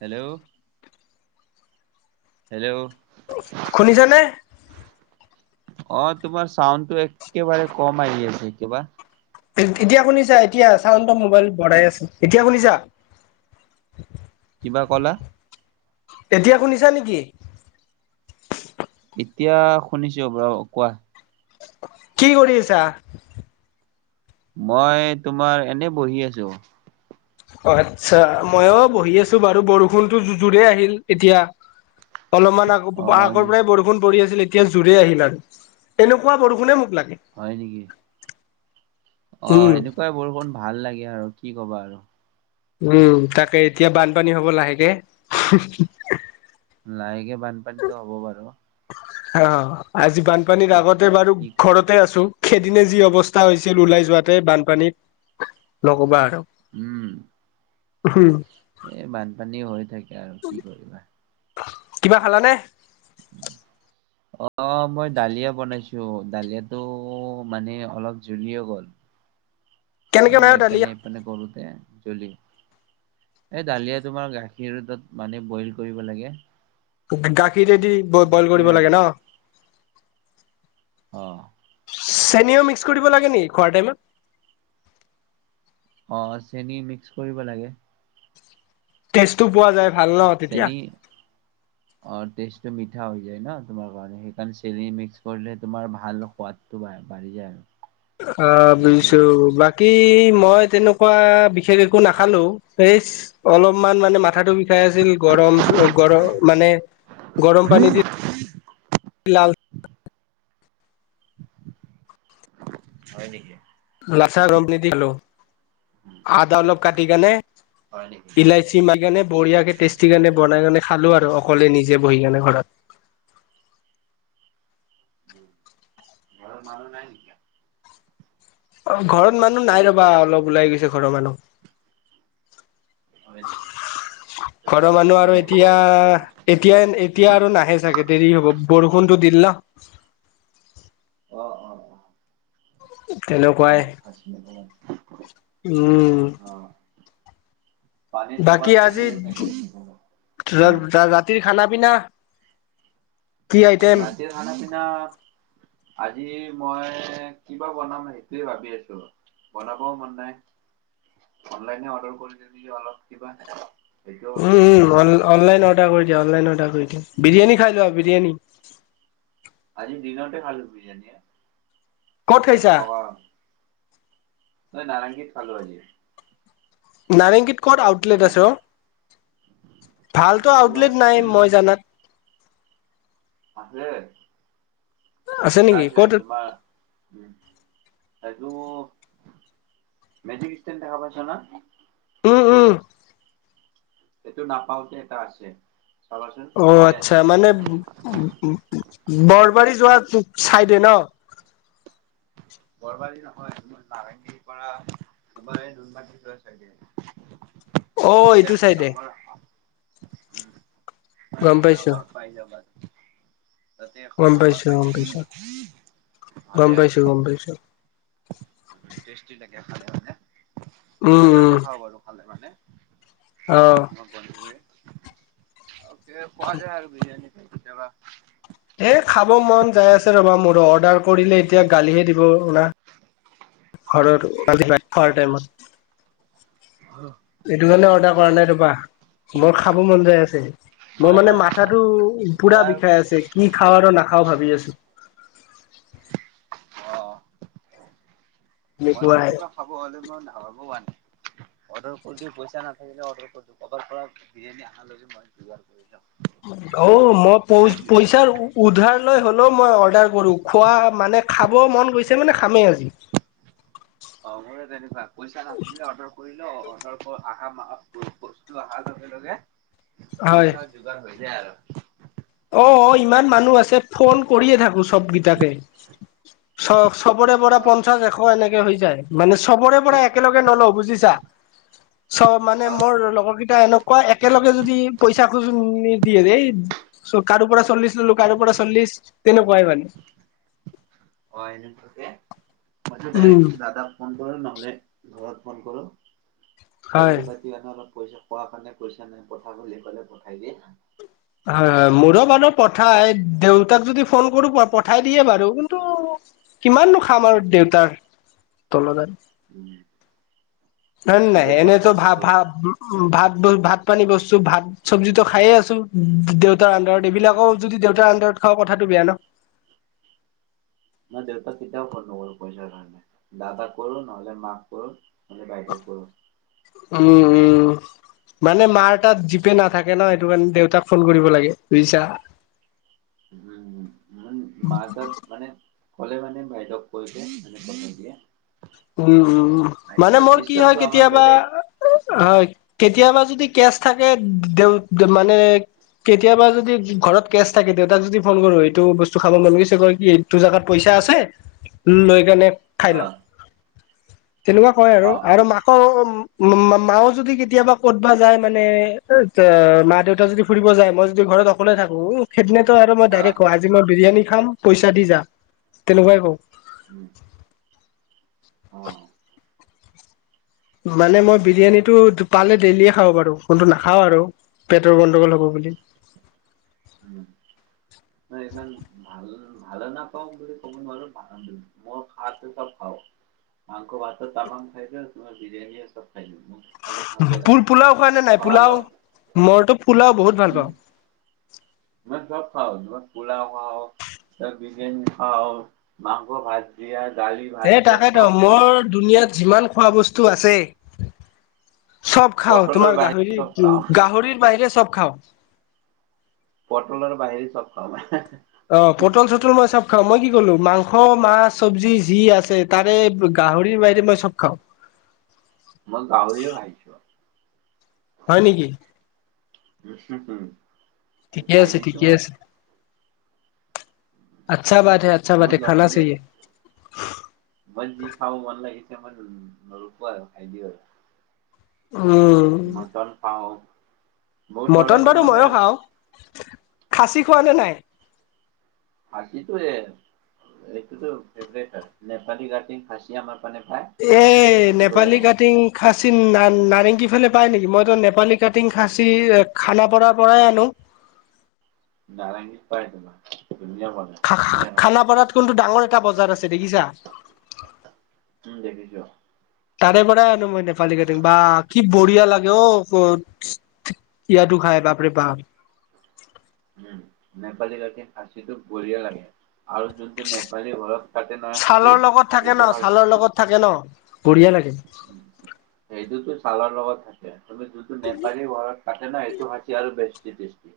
Hello. Hello! শুনিছা নে? অঁ, তোমাৰ চাউণ্ডটো একেবাৰে কম আহি আছে কিবা। এত্ এতিয়া শুনিছা? এতিয়া চাউণ্ডটো মোবাইলত বঢ়াই আছে, এতিয়া শুনিছা? কিবা ক'লা? এতিয়া শুনিছা নেকি? এতিয়া শুনিছো বাৰু কোৱা? কি কৰি আছা? মই তোমাৰ, এনেই বহি আছোঁ। আচ্ছা মইও বহি আছো বাৰু বৰষুণতো জু জোৰে আহিল এতিয়া অলপমান আগ অ আগৰ পৰাই বৰষুণ পৰি আছিল এতিয়া জোৰেই আহিল আৰু এনেকুৱা বৰষুণে মোক লাগে। হয় নেকি অ উম, এনেকুৱাই বৰষুণ ভাল লাগে আৰু কি কবা আৰু উম, তাকে এতিয়া বানপানী হ'ব লাহেকে। লাহেকে বানপানীটো হ'ব বাৰু অ আজি বানপানীৰ এই কি আগতে বাৰু কি ঘৰতে আছো সেইদিনে যি অৱস্থা হৈছিল ওলাই যোৱাতে বানপানীত নকবা আৰু উম এ বানপানী হৈ থাকে আৰু কি কৰিবা কিবা খালানে? [unintelligible] অ মই ডালিয়া বনাইছো ডালিয়াটো মানে অলপ জুলি হৈ গ'ল কেনেকে অলপ বনাই অ' দালি? এপিনে, হেপিনে কৰোতে জ্বলি এই দলিয়া তোমাৰ গাখীৰ তত মানে বইল কৰিব লাগে গা গাখীৰেদি ব বইল সেইটোৱে কৰিব আৰু লাগে ন অ চেনও মিক্স কৰিব লাগে নেকি খোৱাৰ টাইমত অ, চেনি মিক্স কৰিব লাগে। টেষ্টটো পোৱা যায় ভাল ন তেতিয়া চেনি অ, টেষ্টটো মিঠা হৈ যায় ন, তোমাৰ কাৰণে, সেইকাৰণে চেনি মিক্স কৰিলে তোমাৰ ভাল সোৱাদ। টো বাঢ়ী যায় আৰু আ সেইটোৱে। বুজিছোঁ বা বাকী মই তেনেকুৱা বিশেষ একো নাখালো ভেজ অলপমান মানে মাথাটো খাই আছিল গৰম গৰ মানে গৰম পানী দি লাল হয় নেকি লাছা দিলো আদা অলপ কাটি কেনে হয় নেকি? ইলাইচি মাৰনে বঢ়িয়াকে টেষ্টি উম, কাৰনে উম। বনাই কেনে খালো আৰু অকলে নিজে বহি কেনে ঘৰত উ, ঘৰৰ মানুহ নাই নিকি। অ ঘৰত মানুহ নাই ৰবা অলপ ওলাই গৈছে ঘৰৰ হয় মানুহ নেকি? তুমি ঘৰৰ ক'তো মানুহ যোৱা আৰু নাই? এতিয়া এতিয়া এতিয়া আৰু নাহে চাগে দেৰি হ'ব বৰষুণটো দিল ন অ', অ', অ', তেনেকুৱাই পানীত আছিলে ন উম অ পানীত ক'ৰবাত বাকী আজি ফাঁচিলে চাগে ৰাতিৰ খানা পিনা কি আইটেম ৰাতিৰ খানা পিনা আজি মই কিবা বনাম সেইটোৱে ভাবি আছো। বনাবও মন নাই, অনলাইনে অৰ্ডাৰ কৰি দিওঁ নেকি অলপ কিবা। সেইটোও ভাবি উম, আছো। উম, অনলাইন অৰ্ডাৰ কৰি দিয়া, অনলাইন অৰ্ডাৰ কৰি দিয়া, বিৰিয়ানী খাই লোৱা, বিৰিয়ানী। আজি দিনতে খালোঁ বিৰিয়ানী ক'ত এশ খাইছা টকা ঐ নাৰঙংগীত খালো আজি নাৰেংগীত ক'ত আউটলেট ইমান আছে অ ভালতো এই তোমাৰ আউটলেট নাই মই জানাত আছে এটা নেকি আছে ক'ত তোমাৰ এইটো মেজিক ষ্টেণ্ড দেখা পাইছা না উম উম সটো নাপাওঁতে এটা আছে [inaudible] চাবাচোন অ' ধুনীয়া আচ্ছা আছে মানে ব- বৰবাৰী যোৱা চাইডে ন? বৰবাৰী নহয় নাৰেংগীৰ পৰা তোমাৰ এই নুনমাটি যোৱা চাইডে। [inaudible] ততি এইটো এখন চাইডে ডাঙৰ [inaudible] গম এখন পাইছো ডাঙৰ পাই যাবা। তাতে এখন গম ডাঙৰ পাইছো পাই গম পাইছো যাম [inaudible] ভালে আছে বুজিছো। ে লে খালে মানে উম মই তাতে খাওঁ বাৰু খালে মানে [inaudible] অঁ। মই [unintelligible] খোৱা যায় আৰু বিৰিয়ানী কে কেতিয়াবা এ' খাব মন যাই আছে ৰ'বা মোৰ অৰ্ডাৰ কৰিলে এতিয়া গালিহে দিব। ঘৰৰ [unintelligible] খোৱাৰ টাইমত অঁ। এইটো কাৰণে অৰ্ডাৰ কৰা নাই, মোৰ খাব মন যায় আছে। মই মানে মাথাতো মই পুৰা আৰু বিষাই আছে, কি খাওঁ আৰু নাখাও ভাবি আছো। অ মই চো এনেকুৱাই কিবা খাব হ'লে মই নাভাবো হোৱা নাই [inaudible] অৰ্ডাৰ কৰি দি পইচা নাথাকিলে অৰ্ডাৰ কৰি দি কবাৰ পৰা বিৰিয়ানী অহালৈ মই দুাৰ কৰিলওঁ। অ মই পচ পইচা [inaudible] উদ্ধাৰলৈ হ'লেও মই অৰ্ডাৰ কৰোঁ খোৱা মানে খাব মন গৈছে মানে খামেই আজি। অ' ময়ো তেনেকুৱা পইচা নাথাকিলেও অৰ্ডাৰ কৰি লওঁ অৰ্ডাৰ আাহা মাহত বস্তু অহাৰ লগে লগে হয় পইচা যোগাৰ হৈ যায় আৰু। অ' অ' ইমান মানুহ আছে ফোন কৰিয়ে থাকো চবকেইটাকে। চ - চবৰে পৰা অ', পঞ্চাচ এশ এনেকে হৈ যায়, মানে চবৰে পৰা একেলগে নলওঁ বুজিছা? চব মানে অ', মোৰ লগৰ কেইটা এনেকুৱা, একেলগে যদি পইচা খোজো নিদিয়ে দেই চ, কাৰো পৰা চল্লিছ ললো, কাৰো পৰা চল্লিছ তেনেকুৱাই মানে। অ এনে থতে মছ উম ডাইৰেক দাদা [inaudible] [inaudible] ফোন কৰোঁ নহ'লে ঘৰত ফোন কৰোঁ হয় চেলেৰি পা সেই কাৰণে অলপ পইচা খোৱা কাৰণে পইচা নাই পথা বুলি কলে পঠাই দিয়ে। হয়, মোৰো বাৰু পঠাই দেউতাক যদি ফোন কৰো পঠাই দিয়ে বাৰু কিন্তু কিমাননো খাম আৰু দেউতাৰ তলত আৰু। উম। ন মই নাই দেউতাক এনেই তো ফোন ভ ভ নকৰো [inaudible] উম ভাত ব ভাত পানী বস্তু ভাত চবজিটো খাইে আছো দেউতাৰ আন্ন্দাৰত উম, এইবিলাকো যদি দেউতাৰ আডৰত খাওঁ কথাটো বেয়া ন। মই দেউতাক কেতিয়াও ক'ল নকৰো পইচা কাৰণে। দাদা কৰোঁ নহ'লে মাক কৰোঁ নহ'লে বাইদেউ কৰোঁ। উম উম। মানে মাৰ তাত জিপে নাথাকে ন, সেইটো কাৰণে দেউতাক ফোন কৰিব লাগে বুজিছা? উম উম, ম- মাঁ তাত মানে কলে মানে বাইদেউক কৈ দিয়ে এনে পঠাই দিয়ে। উম উম, মানে এনেকুৱা মোৰ কি হয় চিষ্টেমটো আমাৰ কেতিয়াবা বেলেগ হয় কেতিয়াবা যদি কেচ থাকে দে মানে [inaudible] কেতিয়াবা যদি ঘৰত কেছ থাকে, দেউতাক যদি ফোন কৰো এইটো বস্তু খাব মন গৈছে কয় কি তোৰ জেগাত পইচা আছে লৈ কেনে খাই অ ল তেনেকুৱা কয় আৰু অ', আৰু অ', মাক মা-মা-মাও যদি কেতিয়াবা ক'তবা যায় মানে মা দেউতা যদি ফুৰিব যায় মই যদি ঘৰত অকলে থাকো সেইদিনাতো আৰু মই অ', ডাইৰেক্ট [unintelligible] বিৰিয়ানী খাম পইচা দি যা তেনেকুৱাই কওঁ [inaudible] অ মানে মই বিৰিয়ানীটো পালে ডেইলিয়ে খাব পাৰো কিন্তু নাখাওঁ আৰু। পেটৰ গণ্ডগোল হ'ব বুলি। উম। ইমান ভাল ভালে নাপাওঁ বুলি ক'ব নোৱাৰো ভা [unintelligible] মই ভালটো চব পাওঁ। [unintelligible] খাব লাগে। পোল-পোলাও খাই নে নাই খাৱাৰ পোলাও লগত মইতো পোলাও বহুত ভাল উম, পাওঁ। মই চব খাওঁ যিমান পোলাও খাও এই বিৰিয়ানী খাও মাংস ভাজি দালি, এ ভাজি তাকেতো চব খাওঁ। মোৰ দুুনীয়াত যিমান খোৱা বস্তু আছে চব খাও পটলৰ তোমাৰ বাহিৰে গাহৰি চব খাওঁ গাহৰিৰ বাহিৰে চব খাওঁ। পটলৰ বাহিৰে চব খাওঁ মই। অ পটল চটল মই চব খাওঁ মই কি ক'লো মাংস, মাছ, চবজি যি আছে তাৰে গাহৰিৰ বাহিৰে মই চব খাওঁ। মই গাহৰিও খাইছোঁ। হয় নিকি? [unintelligible] ঠিকে খাই আছে দিছো ঠিকে মই আছে। আচ্ছা বাত হে আচ্ছা মোৰ বাতে হে খানা লগবোৰে চাইয়ে। [unintelligible] [inaudible] মটন পাওঁ। মটন বাৰু মইয়ো খাওঁ খাচী খোৱা নে নাই? এইতোটো ফেভৰেট আৰু নেপালী কাটিং খাছী [unintelligible] এই নেপালী কাটিং খাচী না-নাৰেংগী ফালে পায় নিকি মইতো নেপালী কাটিং খাচী খানা পাৰাৰ পৰাই আনো। নাৰেংগীত পাই ধুনীয়া ধুনীয়া কাটে খানাপাৰাত কিন্তু ডাঙৰ এটা বজাৰ আছে দেখিছা? উম দেখিছো। তাৰে পৰা আনো মই নেপালী কাটিং বা কি বঢ়িয়া লাগে অ [unintelligible] খাই বাপৰে বাপ উম নেপালী কাটিং খাছীটো বঢ়িয়া লাগে আৰু যদি নেপালী ঘৰত কাটে নহয় খাছি ছালৰ লগত থাকে সেইটো ন ছালৰ লগত থাকে ন বঢ়িয়া লাগে। সেইটোতো ছালৰ লগত থাকে তুমি যোনটো নেপালি ঘৰত থাকে না এইটো খাছি আৰু বেছি টেষ্টি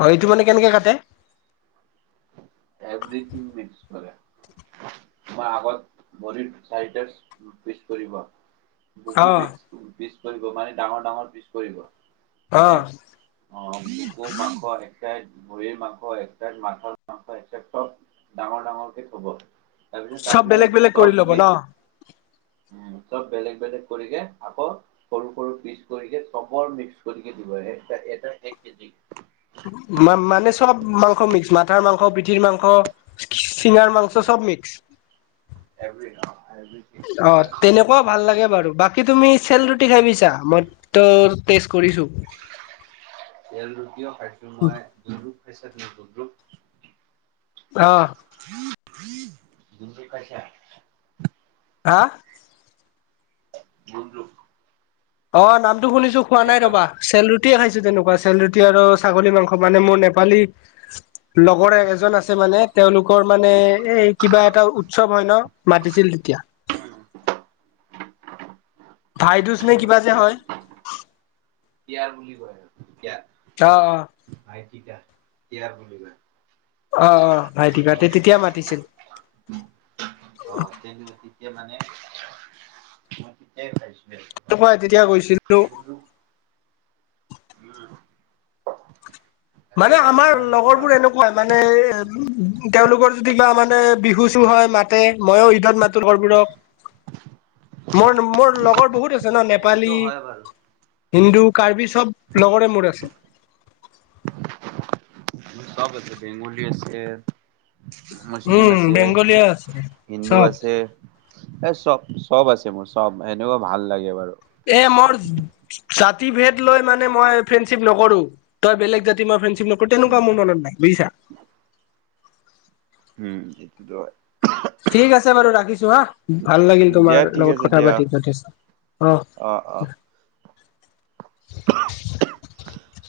অ এইটো মানে কেনেকে কাটে? এভ্ৰিথিং মিক্স কৰে। মই আগত ভৰিৰ চাৰিটা পিছ কৰিব অ বুকু পিচ পিচ কৰিব মানে ডাঙৰ ডাঙৰ পিচ কৰিব অ হয়নে। অ', মকুৰ মাংস এক চাইত ভৰিৰ মাংস এক চাইত মা সব ডাঙৰ ডাঙৰক থব তাৰপিছত চব বেলেগ তাৰপিছত বেলেগ কৰি চব ল'ব ন মিক্স উ চব বেলেগ বেলেগ কৰিকে আকৌ সৰু সৰু পিচ কৰিকে চবৰ মিক্স কৰিকে দিব এটা এক কেজি মানে চব মাংস মিক্স মাথাৰ মাংস পিঠিৰ মাংস চিঙাৰ মাংস চব মিক্স। এভৰি অ', এভৰি। অ', তেনেকুৱাও ভাল লাগে বাৰু বাকী তুমি চেল ৰুটি খাই পাইছা মই ত ট্ৰেষ্ট কৰিছোঁ। তেল ৰুটিও খাইছোঁ মই [unintelligible] অহ। [unintelligible] পাইছা আ। গূনৰুক। অ', নামটো শুনিছোঁ খোৱা নাই নেপালী ৰবা চেল ৰুটিয়ে খাইছোঁ তেনেকুৱা চেল ৰুটি এতিয়া আৰু ছাগলী মাংস মানে মোৰ নেপালী লগৰ এজন আছে মানে তেওঁলোকৰ মানে এই কিবা এটা উৎসৱ হয় ন মাতিছিল তেতিয়া। [unintelligible] ভাইদোজ নে কিবা যে হয়। টিয়াৰ বুলি কয় তিয়া। অ', অ'। ভাই তিকা কিয়াৰ বুলি কয়। অ', অ', মানে ভাইটিকাতে তেতিয়া মাতিছিল। অ', তেনে তেতিয়া মানে মই তেতিয়াই খাইছোঁ। তো মই তেতিয়া গৈছিলোঁ [inaudible] মানে ঘৰত আমাৰ যাই থাকো ন লগৰবোৰ এনেকুৱা মই মানে তেওঁলোকৰ যদি কিবা মানে বিহু চু হয় মাতে মইয়ো ঈদত মাতো ঘৰবোৰক মোৰ মোৰ লগৰ বহুত আছে ন সেইটোতো নেপালী হয় বাৰু হিন্দু কাৰ্বি চব লগৰে মোৰ আছে। ম চব আছে বেংগোলী আছে। মুছলিম উম আছে বেংগলীয়া আছে হিন্দু চব আছে। এ চব চব আছে মোৰ চব এনেও ভাল লাগে বাৰু। এ মোৰ জাতি ভেদ লৈ মানে মই ফ্ৰেণ্ডশ্বিপ নকৰোঁ। তই জাতি মই ফ্ৰেণ্ডশ্বিপ নকৰোঁ উম তেনেকুৱা মোৰ মনত নাই বুজিছা। উম সেইটো হয়। ঠিক আছে বাৰু ৰাখিছোঁ হা ভাল লাগিল দিয়া তোমাৰ ঠিক লগত আছে কথা দিয়া পাতি যথেষ্ট অ'। অ', অ'। [unintelligible]